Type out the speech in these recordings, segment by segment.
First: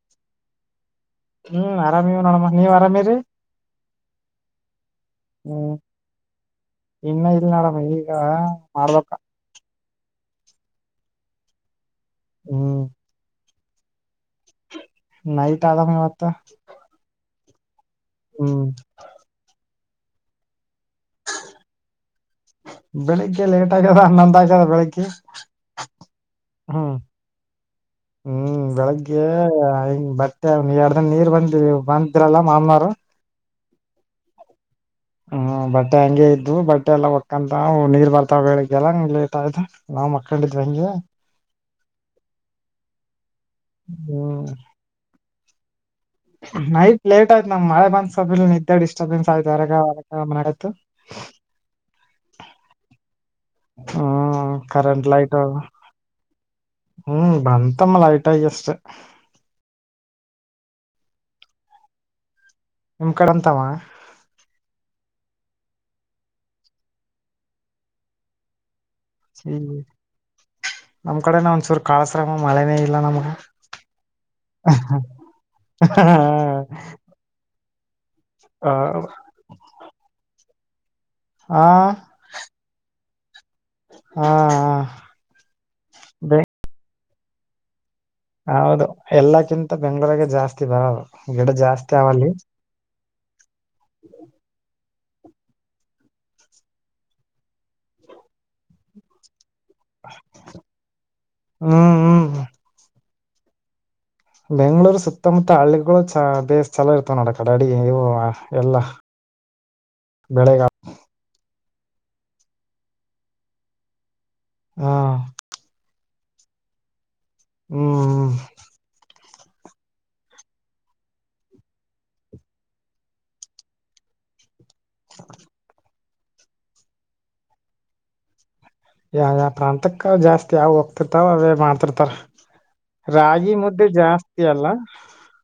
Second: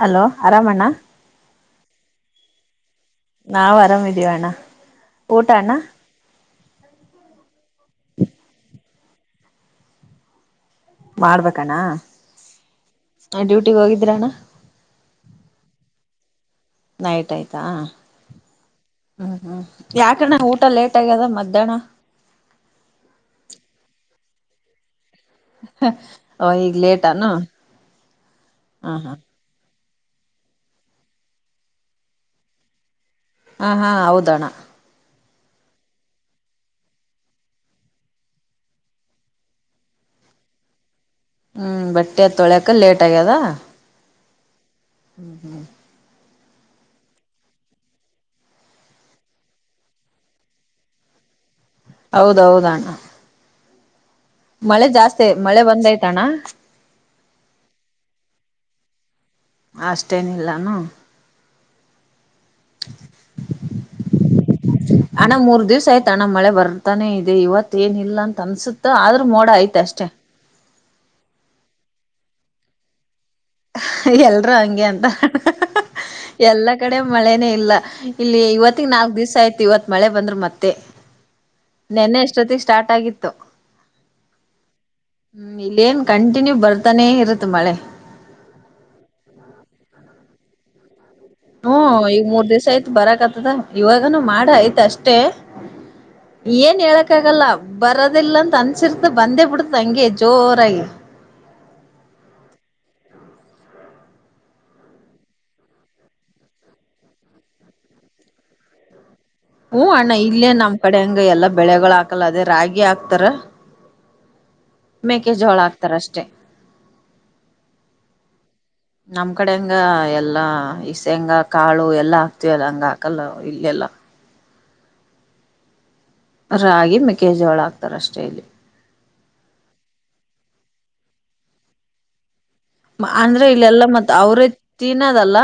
Hello ಆರಾಮ ಅಣ್ಣ ಹ್ಮ್ ಆರಾಮೀವ ನಡಮ್ಮ ನೀವ್ ಆರಾಮರಿ ನಾವ್ ಅರಾಮಿದೀವಿ ಅಣ್ಣ ಊಟ ಅಣ್ಣ ಹ್ಮ್ ಇನ್ನ ಇಲ್ಲಿ ನಡಮ ಈಗ ಮರದೊಕ್ಕ ಮಾಡ್ಬೇಕಣ್ಣ ಹ್ಮ ನಾ ಡ್ಯೂಟಿಗೆ ಹೋಗಿದ್ದೀರಣ್ಣ ನೈಟ ಆದಲ ಮೇ ಅತ್ತ ನೈಟ್ ಆಯ್ತಾ ಹ್ಮ್ ಹ್ಮ್ ಯಾಕ ಅಣ್ಣ ಊಟ ಲೇಟ್ ಟ್ಟ ಕದ ಮದ್ಯಾಹ್ನ ನೊಂದ ಆ್ದ ಬೆಳಿಗ್ಗೆ ಈಗ ಹ್ಮ್ ಲೇಟಾನ ಹ್ಮ್ ಹಾ ಹಾ ಬೆಳಿಗ್ಗೆ ಐ ಬಟ್ಟೆ ಎರದನ್ ನೀರ್ ಬಂದ ಬಂದ್ರಲ್ಲ ಮಾಮನಾರ ಹಾ ಹಾ ಹೌದ ಅಣ್ಣ ಹ ಬಟ್ಟೆ ಹಂಗೆ ಇದ್ವು ಬಟ್ಟೆ ಎಲ್ಲಾ ಒಕ್ಕಂತ ನೀರ್ ಬರ್ತಾವ ಬೆಳಿಗ್ಗೆ ಎಲ್ಲಂಗ ಲೇಟ್ ಆಯ್ತ ನಾವ್ ಮಕ್ಕಡಿದೀವಿ ಹಂಗೆ ಹ್ಮ್ ಬಟ್ಟೆ ತೊಳ್ಯಕ ಲೇಟ್ ಆಗ್ಯದ ಹ್ಮ [inaudible] ನೈಟ್ ಲೇಟ್ ಆಯ್ತು ನಮ್ ಮಳೆ ಬಂದಸ್ರ ನಿದ್ದೆ ಡಿಸ್ಟರ್ಬೆನ್ಸ್ ಆಯ್ತು ಹೊರಗ ಹೊರಗ ಮತು ಹೌದೌಹೌದ ಅಣ್ಣ ಹ್ಮ್ ಮಳೆ ಕರೆಂಟ್ ಜಾಸ್ತಿ ಲೈಟ್ ಮಳೆ ಬಂದಯ್ತಣ್ಣ ಹ್ಮ್ ಬಂತಮ್ಮ ಲೈಟಾಗಿ ಅಷ್ಟೆ ಅಷ್ಟೇನಿಲ್ಲಾನು ನಿಮ್ ಕಡೆ ಅಂತಾವ ಅಣ್ಣ ಮೂರ್ ದಿವ್ಸ ಆಯ್ತು ಅಣ್ಣ ಮಳೆ ಬರ್ತಾನೆ ಇದೆ ಇವತ್ ಏನ ಇಲ್ಲ ಅಂತ ಅನ್ಸುತ್ತೆ. ಆದ್ರೂ ಮೋಡ ಈ ಆಯ್ತ ಅಷ್ಟೇ ನಮ್ ಕಡೆನ ಒಂದ್ಸೂರು ಕಾಳಸ್ರಾಮ ಮಳೆನೇ ಇಲ್ಲ ನಮ್ಗ ಎಲ್ರು ಹಂಗೆ ಅಂತರ ಎಲ್ಲಾ ಕಡೆ ಮಳೆನೇ ಇಲ್ಲ ಇಲ್ಲಿ ಇವತ್ತ ನಾಲ್ಕ್ ದಿವಸ್ ಆಯ್ತು ಇವತ್ ಮಳೆ ಬಂದ್ರ ಮತ್ತೆ ಆ ನೆನ್ನೆ ಅಷ್ಟೊತ್ತಿಗೆ ಸ್ಟಾರ್ಟ್ ಆಗಿತ್ತು. ಹಾ ಹಾ ಹ್ಮ್ ಇಲ್ಲೇನ್ ಕಂಟಿನ್ಯೂ ಬರ್ತಾನೆ ಇರುತ್ತೆ ಮಳೆ. ಹೌದು ಎಲ್ಲಕ್ಕಿಂತ ಬೆಂಗಳೂರುಗ ಜಾಸ್ತಿ ಬರೋದು ಗಿಡ ಜಾಸ್ತಿ ಹ್ಮ್ ಈಗ ಅವಲ್ಲಿ ಮೂರ್ ದಿವ್ಸ್ ಆಯ್ತು ಬರಕ್ ಆತದ ಇವಾಗನ ಮಾಡ ಆಯ್ತ ಅಷ್ಟ್ ಅಷ್ಟ ಏನ್ ಹೇಳಕ್ಕಗಲ್ಲ ಬರದಿಲ್ಲ ಅಂತ ಅನ್ಸಿರ್ತ ಬಂದೇ ಬಿಡ್ ಹಂಗೆ ಜೋರಾಗಿ ಹ್ಮ್ ಹ್ಮ್ ಬೆಂಗಳೂರ್ ಸುತ್ತಮುತ್ತ ಹಳ್ಳಿಗಳು ಚ ಬೇ ಚಲ ಇರ್ತವ ನೋಡ ಕಡ ಅಡಿ ಇವು ಎಲ್ಲ ಹೂ ಅಣ್ಣ ಇಲ್ಲೇ ನಮ್ ಕಡೆ ಹಂಗ ಎಲ್ಲಾ ಬೆಳೆಗಳು ಹಾಕಲ್ಲ ಅದೇ ರಾಗಿ ಹಾಕ್ತಾರ. ಹ ಮೇಕೆಜೋಳ ಹಾಕ್ತಾರ ಅಷ್ಟೇ ಹ್ಮ್ ಹ್ಮ್ ನಮ್ ಕಡೆ ಹಂಗ ಎಲ್ಲಾ ಶೇಂಗಾ ಕಾಳು ಎಲ್ಲಾ ಹಾಕ್ತಿವಲ್ಲ ಹಂಗ ಹಾಕಲ್ಲ ಇಲ್ಲೆಲ್ಲ [unintelligible] ರಾಗಿ ಮಕೆೇಜೋಳ ಹಾಕ್ತಾರ ಅಷ್ಟೇ ಇಲ್ಲಿ ಯ ಯಾವ ಪ್ರಾಂತಕ್ಕ ಜಾಸ್ತಿ ಯಾವ ಹೋಗ್ತಿರ್ತಾವ ಅವೇ ಮಾಡ್ತಿರ್ತಾರ ಅಂದ್ರೆ ರಾಗಿ ಇಲ್ಲೆಲ್ಲಾ ಮುದ್ದೆ ಮತ್ ಜಾಸ್ತಿ ಅವ್ರೇ ಅಲ್ಲ ತಿನ್ನದಲ್ಲ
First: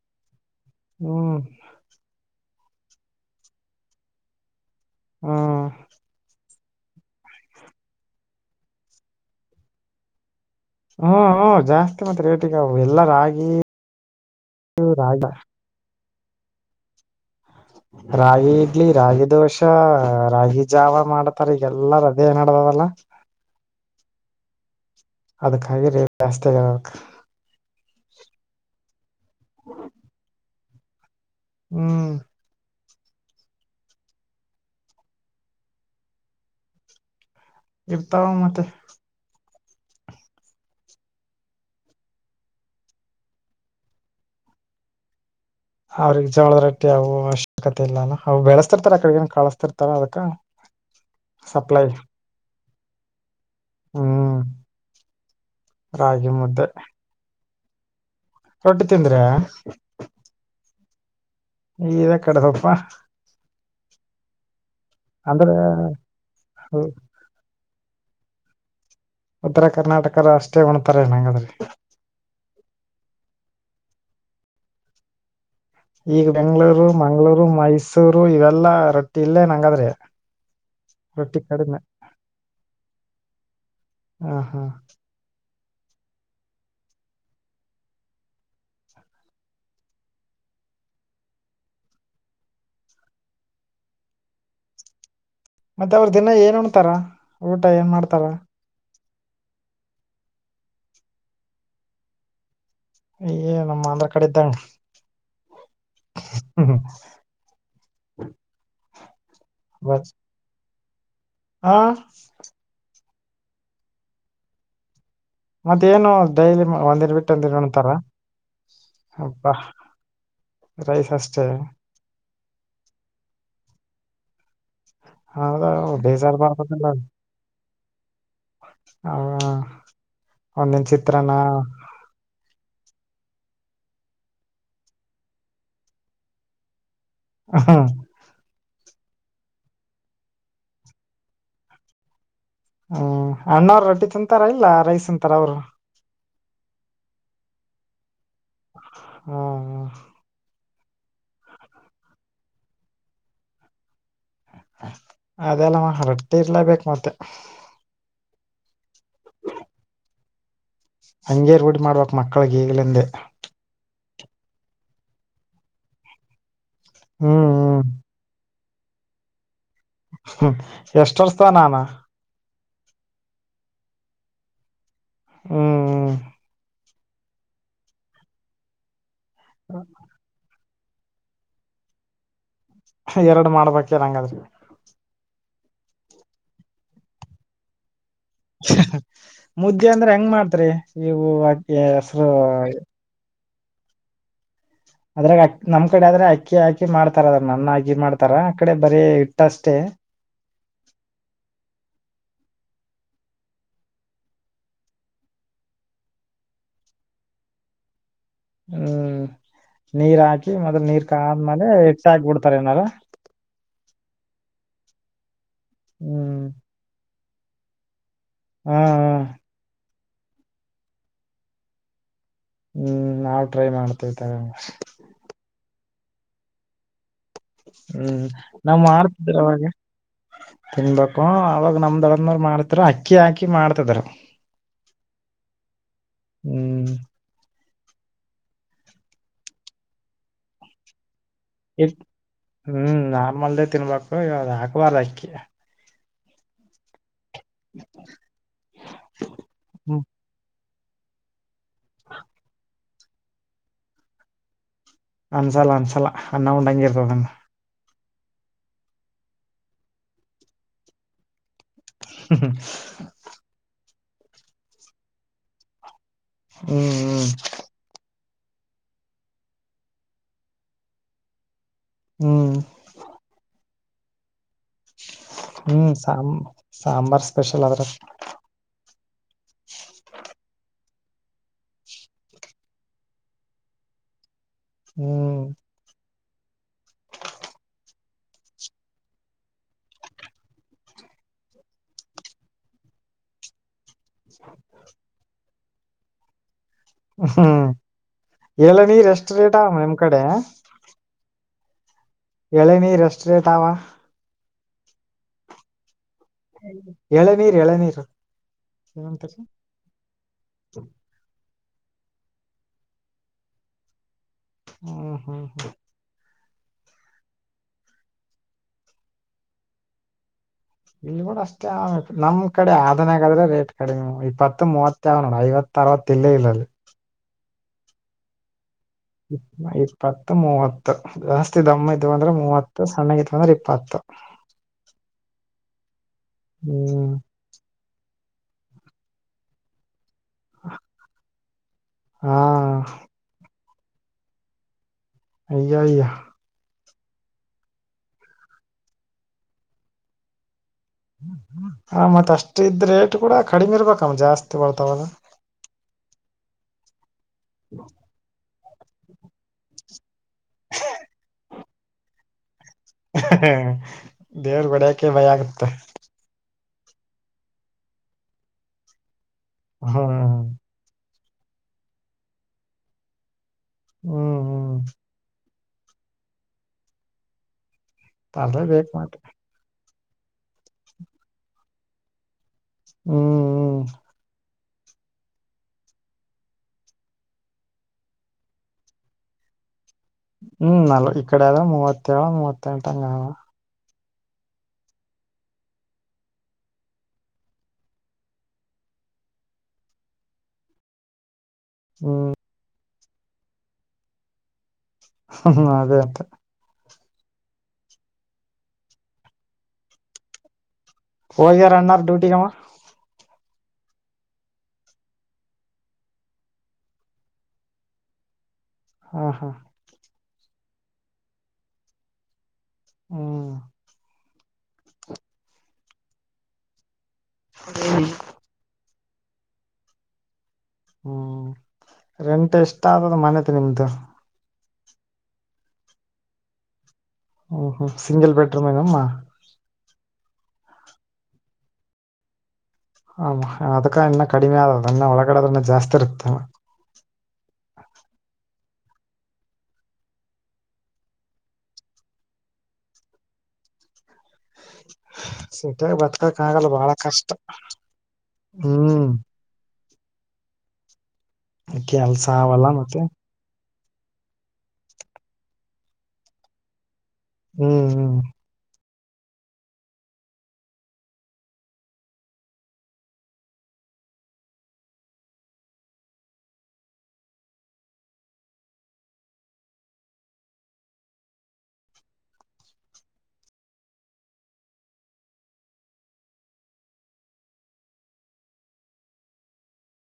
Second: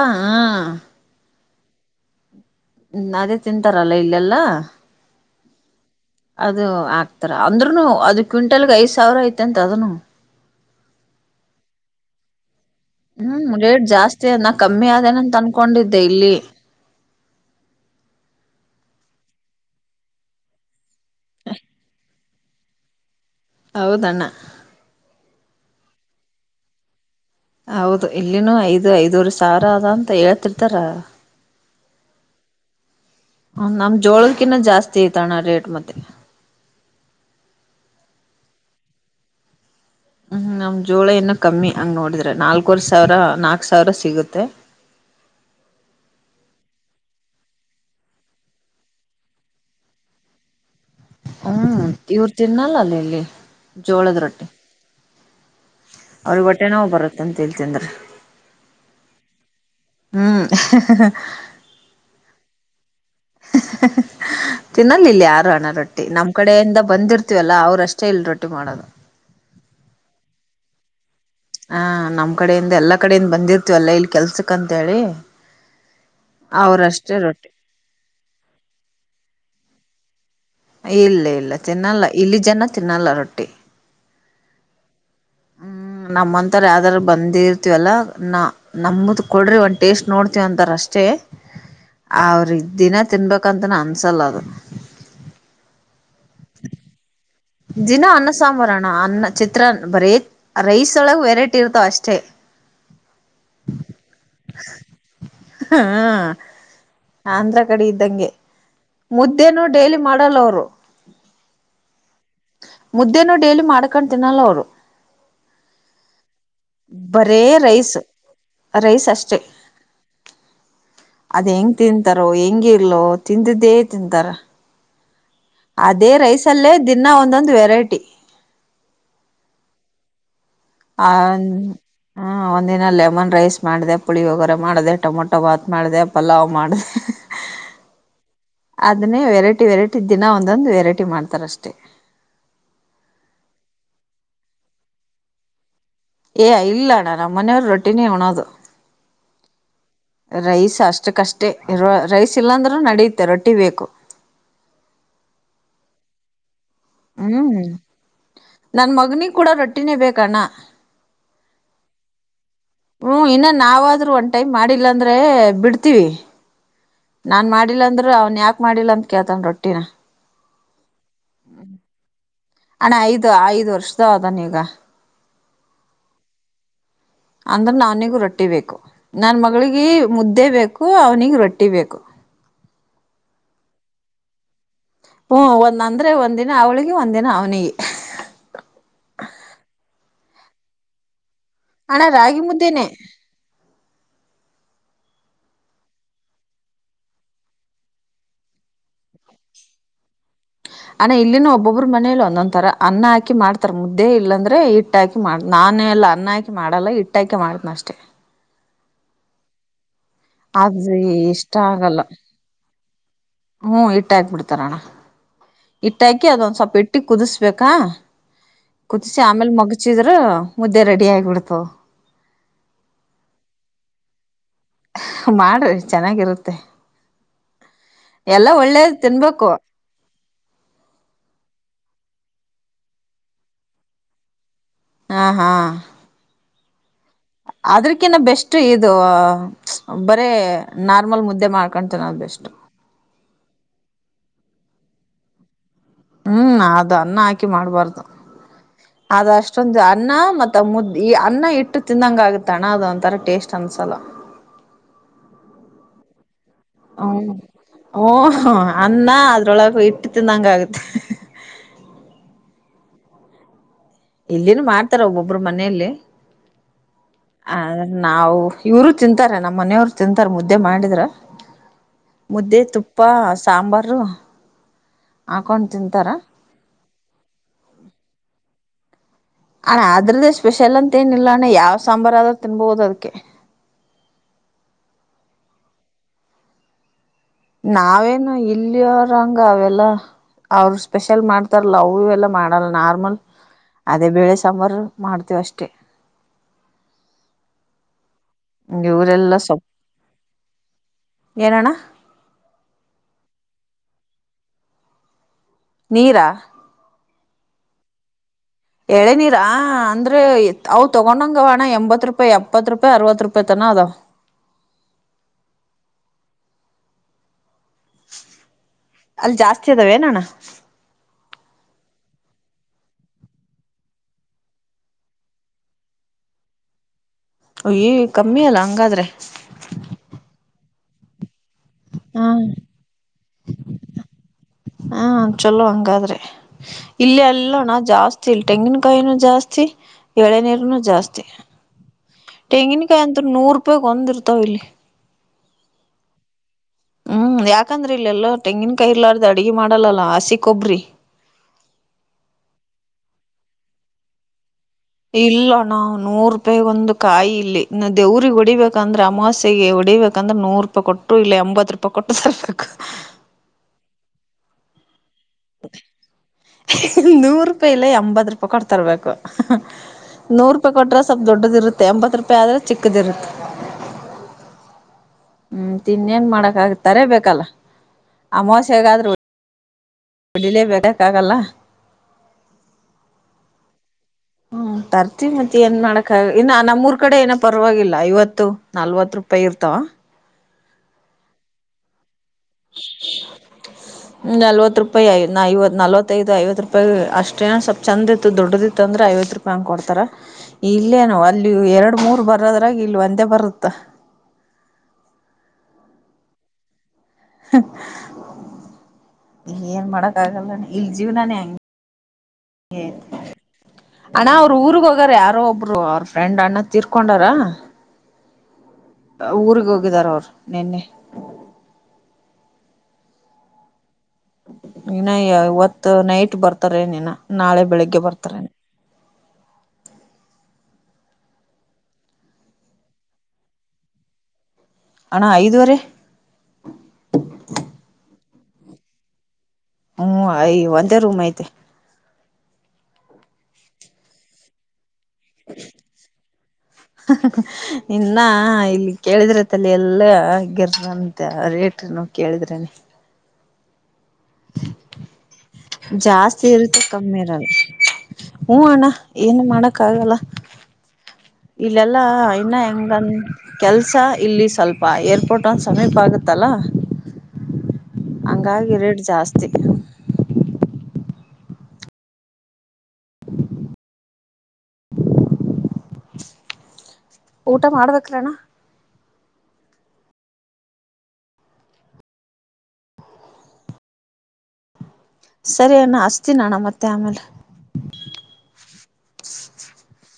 ಹ್ಮ್ ಹ್ಮ್ ಅದೇ ತಿಂತಾರಲ್ಲ ಇಲ್ಲೆಲ್ಲಾ ಹ್ಮ. ಅದು ಆಕ್ತಾರ ಅಂದ್ನು ಅದ ಕ್ವಿಂಟಲ್ಗೆ ಐದ ಸಾವಿರ ಐತೆಂತ ಅದನು. ಹ್ಮ ಜಾಸ್ತಿ ಮತ್. ಅವು ಎಲ್ಲಾ ರಾಗಿ ಹ್ಮ್ ರೇಟ್ ಜಾಸ್ತಿ ಅ ನಾ ಕಮ್ಮಿ ರಾಗಿ ಆದೇನಂತ ಅನ್ಕೊಂಡಿದ್ದೆ ಇಲ್ಲಿ ರಾಗಿ ಇಡ್ಲಿ ರಾಗಿ ದೋಷ ರಾಗಿ ಜಾವ ಮಾಡ್ತಾರ ಈಗೆಲ್ಲಾರ ಅದ ನಡ್ದ. ಬಲ ಹೌದಣ್ಣ. ಅದಕ್ಕಾಗಿ ರೇಟ್ ಜಾಸ್ತಿ ಆಗರಬೇಕಕ್ [inaudible] ಹೌದು ಇಲ್ಲಿನೂ ಐದು ಐದೂರು ಸಾವಿ ಅದ ಅಂತ ಹೇಳ್ತಿರ್ತಾರ. ಹ್ಮ್ ಹ ನಮ ಜೋಳಕಿನ್ನ ಜಾಸ್ತಿ ಐತ ಅಣ್ಣ ರೇಟ್ ಮತ್ತೆ. ಇರ್ತಾವ ಮತ್ತೆ ಹ್ಮ್ ನಮ್ ಜೋಳ ಇನ್ನು ಕಮ್ಮಿ ಹಂಗ್ ನೋಡಿದ್ರೆ ನಾಲ್ಕೂವರ್ ಸಾವಿರ ನಾಕ್ ಸಾವಿರ ಸಿಗುತ್ತೆ [unintelligible] ಅವ್ರಿಗೆ ಜವಳದ ರೊಟ್ಟಿ ಅವುವ ಅವಶ್ಯಕತೆ ಇಲ್ಲಾನ ಅವವು ಬೆಳೆಸ್ತಿರ್ತಾರ ಕಡೆಗನ್ ಕಳಸ್ತಿರ್ತಾರ ಅದಕ್ಕ [unintelligible] ಸಪ್ಲೈ ಹ್ಮ್ ಇವರು ತಿನ್ನಲ್ಲ ಅಲ್ಲಿ ಇಲ್ಲಿ ಜೋಳದ ಹ್ಮ್ ರೊಟ್ಟಿ ರಾಗಿ ಅವ್ರಿಗೆ ಹೊಟ್ಟೆ ನೋವು ಬರತ್ತ ಅಂತ ಹೇಳ್ತನ. ರೊಟ್ಟು ತಿಂದ್ರ ಹ್ಮ್ ಈ ಕಡದಪ್ಪ. ತಿನ್ನಲಿಲ್ಲ ಯಾರು ಹಣ ರೊಟ್ಟಿ ನಮ್ ಕಡೆಯಿಂದ ಉ- ಬಂದಿರ್ತೀವಲ್ಲ ಅವ್ರುಷ್ಟೇ ಇಲ್ ರೊಟ್ಟಿ ಮಾಡೋದು. ಉತ್ತರ ಕರ್ನಾಟಕರು ಅಷ್ಟೇ ಉಣ್ತಾರೆ ನಂಗ್ರ. ಹಾ ನಮ್ ಕಡೆಯಿಂದ ಎಲ್ಲಾ ಕಡೆಯಿಂದ ಬಂದಿರ್ತವ ಎಲ್ಲಾ ಇಲ್ಲಿ ಕೆಲ್ಸಕ್ಂತ ಹೇಳಿ. ಈಗ ಬೆಂಗ್ಗಳೂರು ಮಂಗ್ಗಳೂರು ಮೈಸೂರು ಇವೆಲ್ಲಾ ರೊಟ್ಟಿ ಇಲ್ಲೇ ನಂಗಾದ್ರಿ ಇಲ್ಲ ಇಲ್ಲ ತಿನ್ನಲ್ಲ ಇಲ್ಲಿ ಜನ ತಿನ್ನಲ್ಲ ರೊಟ್ಟಿ. ಹಾ ಹಾ [unintelligible] ನಮ್ಮಂತಾರ ಯಾವ್ದಾರ ಬಂದಿರ್ತಿವಲ್ಲಾ ನಾ ನಮ್ಮದ ಕೊಡ್ರಿ ಒಂದ್ ಟೇಸ್ಟ್ ನೋಡ್ತಿವ ಅಂತಾರ ಅಷ್ಟೇ. ಅವ್ರ ದಿನ ತಿನ್ಬೇಕಂತ ನ ಅನ್ಸಲ್ಲ ಅದು. ಮತ್ತೆ ಅವ್ರ ದಿನ ಏನ್ ಉಣತಾರ! ವ. ದಿನ ಅನ್ನಸಾಮರಾಣ ಅನ್ನ ಚಿತ್ರಾನ್ ಬರೀ ರೈಸ್ ಒಳಗೆ ವೆರೈಟಿ ಇರ್ತಾವ ಅಷ್ಟೇ. ಅಯ್ಯ ನಮ್ಮ ಆಂದ್ರ ಕಡೆ ಇದ್ದಂಗ. ಹಾ ಆಂಧ್ರ ಕಡೆ ಇದ್ದಂಗೆ ಮುದ್ದೇನ ಡೈಲಿ ಬಸ್ ಮಾಡಲ್ಲ ಅವರು. ಹಾ. ಮುದ್ದೇನು ಡೈಲಿ ಮಾಡ್ಕೊಂಡ್ ತಿನ್ನಲ್ಲ ಅವರು ಮತ್ತೇಏನು ಡೈಲಿ ಒಂದಿನ ಬಿಟ್ಟು ಬರೇ ಒಂದಿನಂತಾರ ರೈಸ್ ರೈಸ್ ಅಷ್ಟೇ ಅಪ್ಪ ರೈಸ್ ಅಷ್ಟಷ್ಟ ಹೆಂಗ ಇಲೋ ತಿಂದಿದ್ದೇ ತಿಂತಾರ. ಹೌದ ಅದೇ ಒಡೇ. ರೈಸಲ್ಲೇ ದಿನ [unintelligible] ಒಂದೊಂದು ವೆರೈಟಿ, ಹ. ಆ ಹ ಒಂದಿನಲ್ಲೇ. ಸಮ್ಮನ್ ರೈಸ್ ಮಾಡಿದೆ ಪುಳಿ ವಗರ ಮಾಡಿದೆ ಟೊಮೊಟೊ ಭಾತ್ ಮಾಡಿದೆ ಪಲಾವ್ ಮಾಡಿದೆ. ಹ. ಅದನ್ನೇ ವೆರೈಟಿ ವೆರೈಟಿ ದಿನ ಒಂದೊಂದು ವೆರೈಟಿ ಮಾಡ್ತಾರಷ್ಟೇ. ಹ್ಮ್ ಅಣ್ಣವ್ರ ರೊಟ್ಟಿ ತಿಂತಾರ ಇಲ್ಲ ರೈಸ್ ತಿಂತಾರ ಅವರು. ಏ ಇಲ್ಲ ಅಣ್ಣ ನಮ್ಮ ಮನೆಯವ್ರು ರೊಟ್ಟಿನೇ ಉಣೋದು. ಹ್ಮ ಹ್ಮ ರೈಸ್ ಅಷ್ಟ ಕಷ್ಟೇ ರೈಸ್ ಇಲ್ಲಾಂದ್ರೂ ನಡೆಯುತ್ತೆ ರೊಟ್ಟಿ ಬೇಕು. ಅದೆಲ್ಲ ರೊಟ್ಟಿ ಇರ್ಲೇಬೇಕು ಮತ್ತೆ. ಹ್ಮ್ ನನ್ ಮಗನಿಗೆ ಕೂಡ ರೊಟ್ಟಿನೇ ಬೇಕಣ್ಣ ಹಂಗೇ ರೂಡಿ ಮಾಡ್ಬಕ್ ಮಕ್ಳಗ್ ಈಗ್ಲೆಂದೆ ಒ ಟೈಮ್ ಮಾಡಿಲ್ಲ ಅಂದ್ರೆ ಬಿಡ್ತೀವಿ ನಾನ್ ಹ್ಮ್ ಮಾಡಿಲ್ಲ ಅಂದ್ರೆ ಅವ ಯಾಕ ಮಾಡಿಲ್ಲ ಅಂತ ಕೇಳ್ತಾನ ರೊಟ್ಟಿನ ಹ್ಮ ಎಷ್ಟ ವರ್ಸತ ನಾನ ಅಣ್ಣ ಐದ್ ಐದ್ ವರ್ಷದ ಅದಾನೀಗ ಹ್ಮ್ ಹ್ಮ್ ಅಂದ್ರ ನಾನಿಗೂ ರೊಟ್ಟಿ ಬೇಕು ನನ್ ಮಗಳಿಗೆ ಮುದ್ದೆ ಬೇಕು. ಹೂ ಅವ್ನಿಗೆ ರೊಟ್ಟಿ ಬೇಕು. ಎರಡು ಮಾಡ್ಬೇಕೆನ್ ಹಂಗದ್ರಿ. ಹ್ಮ ಒಂದ್ ಅಂದ್ರೆ ಒಂದ್ ದಿನ ಅವ್ಳಿಗೆ ಒಂದ ದಿನ ಅವ್ನಿಗೆ. ಮುದ್ದೆ ಅಂದ್ರೆ ಹೆಂಗ ಮಾಡ್ತ್ರಿ ನೀವು ಇವುೆ ಅಣ್ಣ ಹೆಸರು ರಾಗಿ ಮುದ್ದೇನೆ ಅದ್ರಾಗ ಅ ನಮ್ ಕಡೆ ಆದ್ರೆ ಅಕ್ಕಿ ಹಾಕಿ ಮಾಡ್ತಾರ ಅದ್ರ ನನ್ನ ಅಕಿ ಮಾಡ್ತಾರ ಆ ಕಡೆ ಬರೀ ಹಿಟ್ಟಷ್ಟೇ. ಹ [inaudible] ಅಣ ಇಲ್ಲಿನ ಒಬ್ಬೊಬ್ಬರು ಮನೇಲಿ ಒಂದೊಂದ್ ತರ ಅನ್ನ ಹಾಕಿ ಮಾಡ್ತಾರ ಮುದ್ದೆ ಇಲ್ಲಾಂದ್ರೆ ಹಿಟ್ಟ ಹಾಕಿ ಮಾಡ ನಾ ನಾನು ಎಲ್ಲ ಅನ್ನಾಕಿ ಮಾಡಲ್ಲ ಇಟ್ಟಾಕೆ ಮಾಡತನ ಅಷ್ಟೆ. ಹ್ಮ್ ನೀರ್ ಹಾಕಿ ಮತ್ತ ಆದ್ರೆ ನೀರ್ ಇಷ್ಟ ಕಾದ್ಮೇಲೆ ಆಗಲ್ಲ ಹಿಟ್ ಹಾಕ್ಬಿಡ್ತಾರ ಏನಾರ ಇಟ್ಟ ಹಾಕ್ಬಿಡ್ತಾರಣ್ಣ ಇಟ್ಟ ಹಾಕಿ ಹ್ಮ್ ಅದೊಂದ್ ಸ್ವಲ್ಪ ಇಟ್ಟಿ ಕುದಿಸಬೇಕಾ. ಹಾ ಹಾ ಕುದಿಸಿ ಆಮೇಲ್ ಮಗಚಿದ್ರ ಮುದ್ದೆ ರೆಡಿ ಆಗ್ಬಿಡ್ತು. ಹ್ಮ್ ನಾವ್ ಟ್ರೈ ಮಾಡ್ತೇತಾರೆ. ಮಾಡ್ರಿ ಚೆನ್ನಾಗಿರುತ್ತೆ ಹ್ಮ್ ಎಲ್ಲಾ ನಾ ಒಳ್ಳೇದ್ ಮಾಡ್ತಿದ್ರ ತಿನ್ಬೇಕು ಅವಾಗ ತಿನ್ಬೇಕು ಅವಾಗ ನಮ್ದ ರು ಮಾಡ್ತಾರ ಅಕ್ಕಿ ಹಾಕಿ ಮಾಡ್ತಿದರು. ಹಾ ಹಾ ಹ್ಮ್ ಅದ್ರಕಿನ್ನ ಬೆಸ್ಟ್ ಇದು ಬರೇ ನಾರ್ಮಲ್ ಮುದ್ದೆ ಇ ಮಾಡ್ಕೊಂಡ್ ತಿನ್ನೋದು ಬೆಸ್ಟ್ ಹ್ಮ್ ನಾಮಲ್ದೇ ತಿನ್ಬೇಕು ಇವ ಹಾಕ್ಬಾರ ಅಕ್ಕಿ. ಹ್ಮ್ ಅದು ಅನ್ನ ಹಾಕಿ ಮಾಡ್ಬಾರ್ದು ಅದ ಅಷ್ಟೊಂದು ಹ್ಮ್ ಅನ್ನ ಮ ಮುದ್ದ್ ಈ ಅನ್ನ ಇಟ್ಟು ತಿಂದಂಗ ಆಗತ್ತಣ್ಣ ಅದ ಒಂಥರ ಟೇಸ್ಟ್ ಅನ್ಸಲ. ಅನ್ಸಲ್ಲ ಅನ್ಸಲ್ಲ ಅನ್ನ ಉಂಡಂಗಿರ್ತದ್ಣ ಓ ಅನ್ನ ಅದ್ರೊಳಗ ಇಟ್ಟತಂದಂಗ ಆಗತ್ತೆ ಹ್ಮ ಇಲ್ಲಿನ್ ಮಾಡ್ತಾರ ಒಬ್ಬೊಬ್ಬರು ಮನೆಯಲ್ಲಿ ಹ್ಮ್ ಆ ನಾವು ಇವರು ತಿಂತಾರೆ ನಮ್ಮ ಮನೆಯವ್ರು ತಿಂತಾರ ಮುದ್ದೆ ಮಾಡಿದ್ರ ಹ್ಮ್ ಮುದ್ದೆ ತುಪ್ಪ ಸಾಂಬಾರು ಹಾಕೊಂಡ್ ಹ್ಮ್ ತಿಂತಾರ ಸಾಂಬ ಸಾಂಬಾರ್ ಸ್ಪೆಷಲ್ ಆದ್ರ ಅಣ ಅದ್ರದ್ದೇ ಸ್ಪೆಷಲ್ ಅಂತ ತ್ತೇನಿಲ್ಲ ಅಣ್ಣ ಯಾವ್ ಸಾಂಬಾರ್ ಆದ್ರರು ತಿನ್ಬಹುದು ಅದಕ್ಕೆ ಹ್ಮ್ ನಾವೇನು ಇಲ್ಲಿ ಅವರಂಗ ಅವೆಲ್ಲ ಅವರ ಸ್ಪೆಷಲ್ ಮಾಡ್ತಾರಲ್ಲ ಅವೆಲ್ಲ ಮಾಡಲ್ಲ ನಾರ್ಮಲ್ ಅದೇ ಬೇಳೆ ಸಾಂಬಾರು ಮಾಡ್ತೇವಿ ಅಷ್ಟೇ ಹು ಹೂ ಎಳನೀರ ಎಷ್ಟ ಇವರೆಲ್ಲ ರೇಟ ಅಮ್ಮ ನಿಮ್ಮ ಕಡೆ ಏನ ಅಣ್ಣ ಎಳನೀರ ಎಷ್ಟ ರೇಟ ಆಮ ನೀರಾ ಎಳನೀರ ಎಳನೀರ ಎಳೆನೀರಾ ಅಂದ್ರೆ ಅವ ತಗೊಂಡಂಗ ಅವ ಎಂಬತ್ತ ರೂಪಾಯಿ ಎಪ್ಪತ್ತು ರೂಪಾಯಿ ಅರವತ್ತು ರೂಪಾಯಿ ತಾನ ಅದ ಹು ಹು ಹು ಅಲ್ಲಿ ಜಾಸ್ತಿ ಅದಾವ ಏನಅಣ್ಣ ಇಲ್ಲಿ ಕೂಡ ಅಷ್ಟೇ ನಮ್ ಕಡೆ ಆದನ್ಗಾದ್ರ ರೇಟ್ ಕಡಿಮೆ ಇಪ್ಪತ್ತು ಮೂವತ್ತ ಯಾವ ನೋಡ ಐವತ್ತು ಅರವತ್ತ ಇಲ್ಲೇ ಇಲ್ಲಲ್ಲಿ ಅಯ್ಯೋಯ ಕಮ್ಮಿ ಅಲ್ಲ ಹಂಗಾದ್ರೆ ಇಪ್ಪತ್ತು ಮೂವತ್ತು ಅಷ್ಟ ಅತಿ ದಮ್ಮ ಇದಂದ್ರ ಹಾ ಮೂವತ್ತ ಸಣ್ಣಗ ಇದಂದ್ರ ಇಪ್ಪತ್ತು ಹಾ ಚಲೋ ಹಂಗಾದ್ರೆ ಹ್ಮ್ ಇಲ್ಲಿ ಇಲ್ಲಣ ಜಾಸ್ತಿ ಇಲ್ ತೆಂಗಿನಕಾಯಿನೂ ಜಾಸ್ತಿ ಎಳೆನೀರು ನು ಜಾಸ್ತಿ ಹಾ ತೆಂಗಿನಕಾಯಿ ಅಂತು ನೂರು ಇಪ್ಪತ್ತ ರೂಪಾಯಿ ಗೆ ಒಂದ ಇರತಾವ ಇಲ್ಲಿ ಅಯ್ಯಯ್ಯ ಹು ಯಾಕಂದ್ರ ಇಲ್ಲ ಎಲ್ಲ ತೆಂಗಿನ ಕಾಯಿ ಇಲಾರ್ದ ಅಡುಗೆ ಮಾಡಲ್ಲಾ ಹಸಿಕೊಬ್ರಿ ಹಾ ಮತ್ತ ಅಷ್ಟ ಇದ್ರೇಟ್ ಕೂಡ ಕಡಿಮೆ ಇರ್ಬೇಕಮ್ಮ ಜಾಸ್ತಿ ಬರ್ತಾವಲ್ಲ -ಇಲ್ಲ ಅಣ್ಣ ನೂರು ರೂಪಾಯಿಗ ಒಂದು ಕಾಯಿ ಇಲ್ಲಿ ಇನ್ನ ದೇವ್ರಿಗೆ ಹೊಡಿಬೇಕ ಅಂದ್ರ ಅಮಾಸೆಗೆ ಹೊಡಿಬೇಕಂದ್ರ ನೂರು ರೂಪಾಯಿ ಕೊಟ್ಟು ಇಲ್ಲ ಎಂಬತ್ತ ರೂಪಾಯಿ ಕೊಟ್ಟು ತರ್ಬೇಕು [unintelligible] ದೇವರ ಗೆ ಹೊಡಿಯೋಕೆ ಭಯ ಆಗುತ್ತೆ [unintelligible] ನೂರು ರೂಪಾಯಿಲ್ಲ ಎಂಬತ್ತರೂಪಾಯಿ ಕೊಟ್ಟ ತರಬೇಕು ಹ್ಮ್ ನೂರು ರೂಪಾಯಿ ಕೊಟ್ರ ಸ್ವಲ್ಪ ದೊಡ್ಡದ ಇರುತ್ತೆ ಎಂಬತ್ತ ರೂಪಾಯಿ ಆದ್ರೆ ಚಿಕ್ಕದ ಇರುತ್ತೆ ಹು ಹು ಹು ಇನ್ನೇನ್ ಮಾಡಕ್ ಆಗತ ತರಬೇಕಲ್ಲ ತರ್ಲೆಬೇಕು ಮತ್ತ ಉಡಿಲೇ ಬರಕ್ಕಾಗಲ್ಲ ಹು ಹು ತರ್ತಿನಿ ಮತ್ತ ಏನ್ ಮಾಡಕ ಆಗಲ್ಲ ಇನ್ನು ನಮ್ಮೂರ್ ಕಡೆ ಏನೋ ಪರವಾಗಿಲ್ಲ ಐವತ್ತು ನಲ್ವತ್ತು ರೂಪಾಯಿ ಇರ್ತಾವ ಹು ನಲ್ ಇಕ್ಕಡೆ ಎಲ್ಲಾ ಮೂವತ್ತೇಳು ಮೂವತ್ತೆಂಟ ಅವ ನಲವತ್ತ ರೂಪಾಯಿ ಐ ಐವತ್ತು ನಲ್ವತ್ತೈಐದು ಐವತ್ತು ರೂಪಾಯಿ ಅಷ್ಟೇನು ಸ್ವಲ್ಪ ಚಂದ ಇತ್ತು ದೊಡ್ಡದಿತ್ತು ಅಂದ್ರ ಐವತ್ತ ಐವತ್ತ ರೂಪಾಯಿ ಅಂಗ ಕೊಡ್ತಾರ ಇಲ್ಲೇನೋ ಇಲ್ಲಿ ಎರಡು ಮೂರು ಹ್ಮ್ ಬರದ್ರಾಗ ಇಲ್ಲಿ ಒಂದೇ ಬರುತ್ತ ಹು ಹು ಅದೇ ಅಂತೆ [unintelligible] ಏನ್ ಮಾಡಕ ಆಗಲ್ಲ ಅಣ್ಣ ಇಲ್ಲಿ ಜೀವನೇ ಹಂಗ ಹೋಗ್ಯಾರ ಅಣ್ಣಾರ್ ಡ್ಯೂಟಿಗಮ್ಮ ಗೆ ಅಣ್ಣ ಅವರ ಊರಿಗೆ ಹೋಗಿವರೆ ಯಾರೋ ಒಬ್ರು ಅವ್ರ ಫ್ರೆಂಡ್ ಅಣ್ಣ ತೀರ್ಕೊಂಡಾರ ಹಾ ಹಾ ಊರಗ ಹೋಗಿದಾರ ಅವರು ನಿನ್ನೆ ಹು ಇನ್ನ ಇವತ್ತು ನೈಟ್ ಬರ್ತಾರೆ ಏನು ನಾಳೆ ಬೆಳಿಗ್ಗೆ ಬರ್ತಾರನ ಹು ರೆಂಟ ಇಷ್ಟ ಆಗೂದು ಮನೆದು ನಿಮ್ದು - ಅಣ್ಣ ಐದುವರೆ ಹು ಹು ಸಿಂಗಿಲ್ ಬೆಡ್ ರೂಮ್ ಏನಮ್ಮ ಹು ಐ ಒಂದೇ ರೂಮ್ ಐತೆ ಹಾ ಅಮ್ಮ ಅದಕ್ಕ ಇನ್ನ ಕಡಿಮೆ ಅದ [unintelligible] ಇನ್ನ ಇ ಕೇಳಿದ್ರೆ ತಲೆ ಎಲ್ಲ ಆಗಿರ ಅಂತೆ ರೇಟ್ರನು ಕೇಳಿದ್ರೇನ ಸಿಟಿಯಾಗ ಬತ್ಕಕ್ ಜಾಸ್ತಿ ಆಗಲ್ಲ ಇರುತ್ತೆ ಬಹಳ ಕಮ್ಮಿ ಕಷ್ಟ ಇರಲ್ಲ ಹೂಞ ಅಣ್ಣ ಹ್ಮ್ ಏನ್ ಮಾಡಕ್ ಕ್ಕಗಲ್ಲ ಇಲ್ಲೆಲ್ಲಾ ಕೆಲ್ಸ ಇನ್ನ ಅವಲ್ಲ ಮತ್ತೆ ಹೆಂಗನ್ ಕೆಲಸ ಇಲ್ಲಿ ಸ್ವಲ್ಪ ಏರ್ಪೋರ್ಟ್ಂದು ಸಮೀಪ ಆಗುತ್ತಲ್ಲ ಹ್ಮ್ ಹ್ಮ್ ಹಂಗಾಗಿ ರೇಟ್ ಜಾಸ್ತಿ ಊಟ ಮಾಡಬೇಕ ರೀ ಅಣ್ಣ? [unintelligible] ಸರಿ ಅಣ್ಣ ಹಸ್ತೀನಿ ಅಣ್ಣ ಮತ್ತೆ ಆಮೇಲೆ. [unintelligible]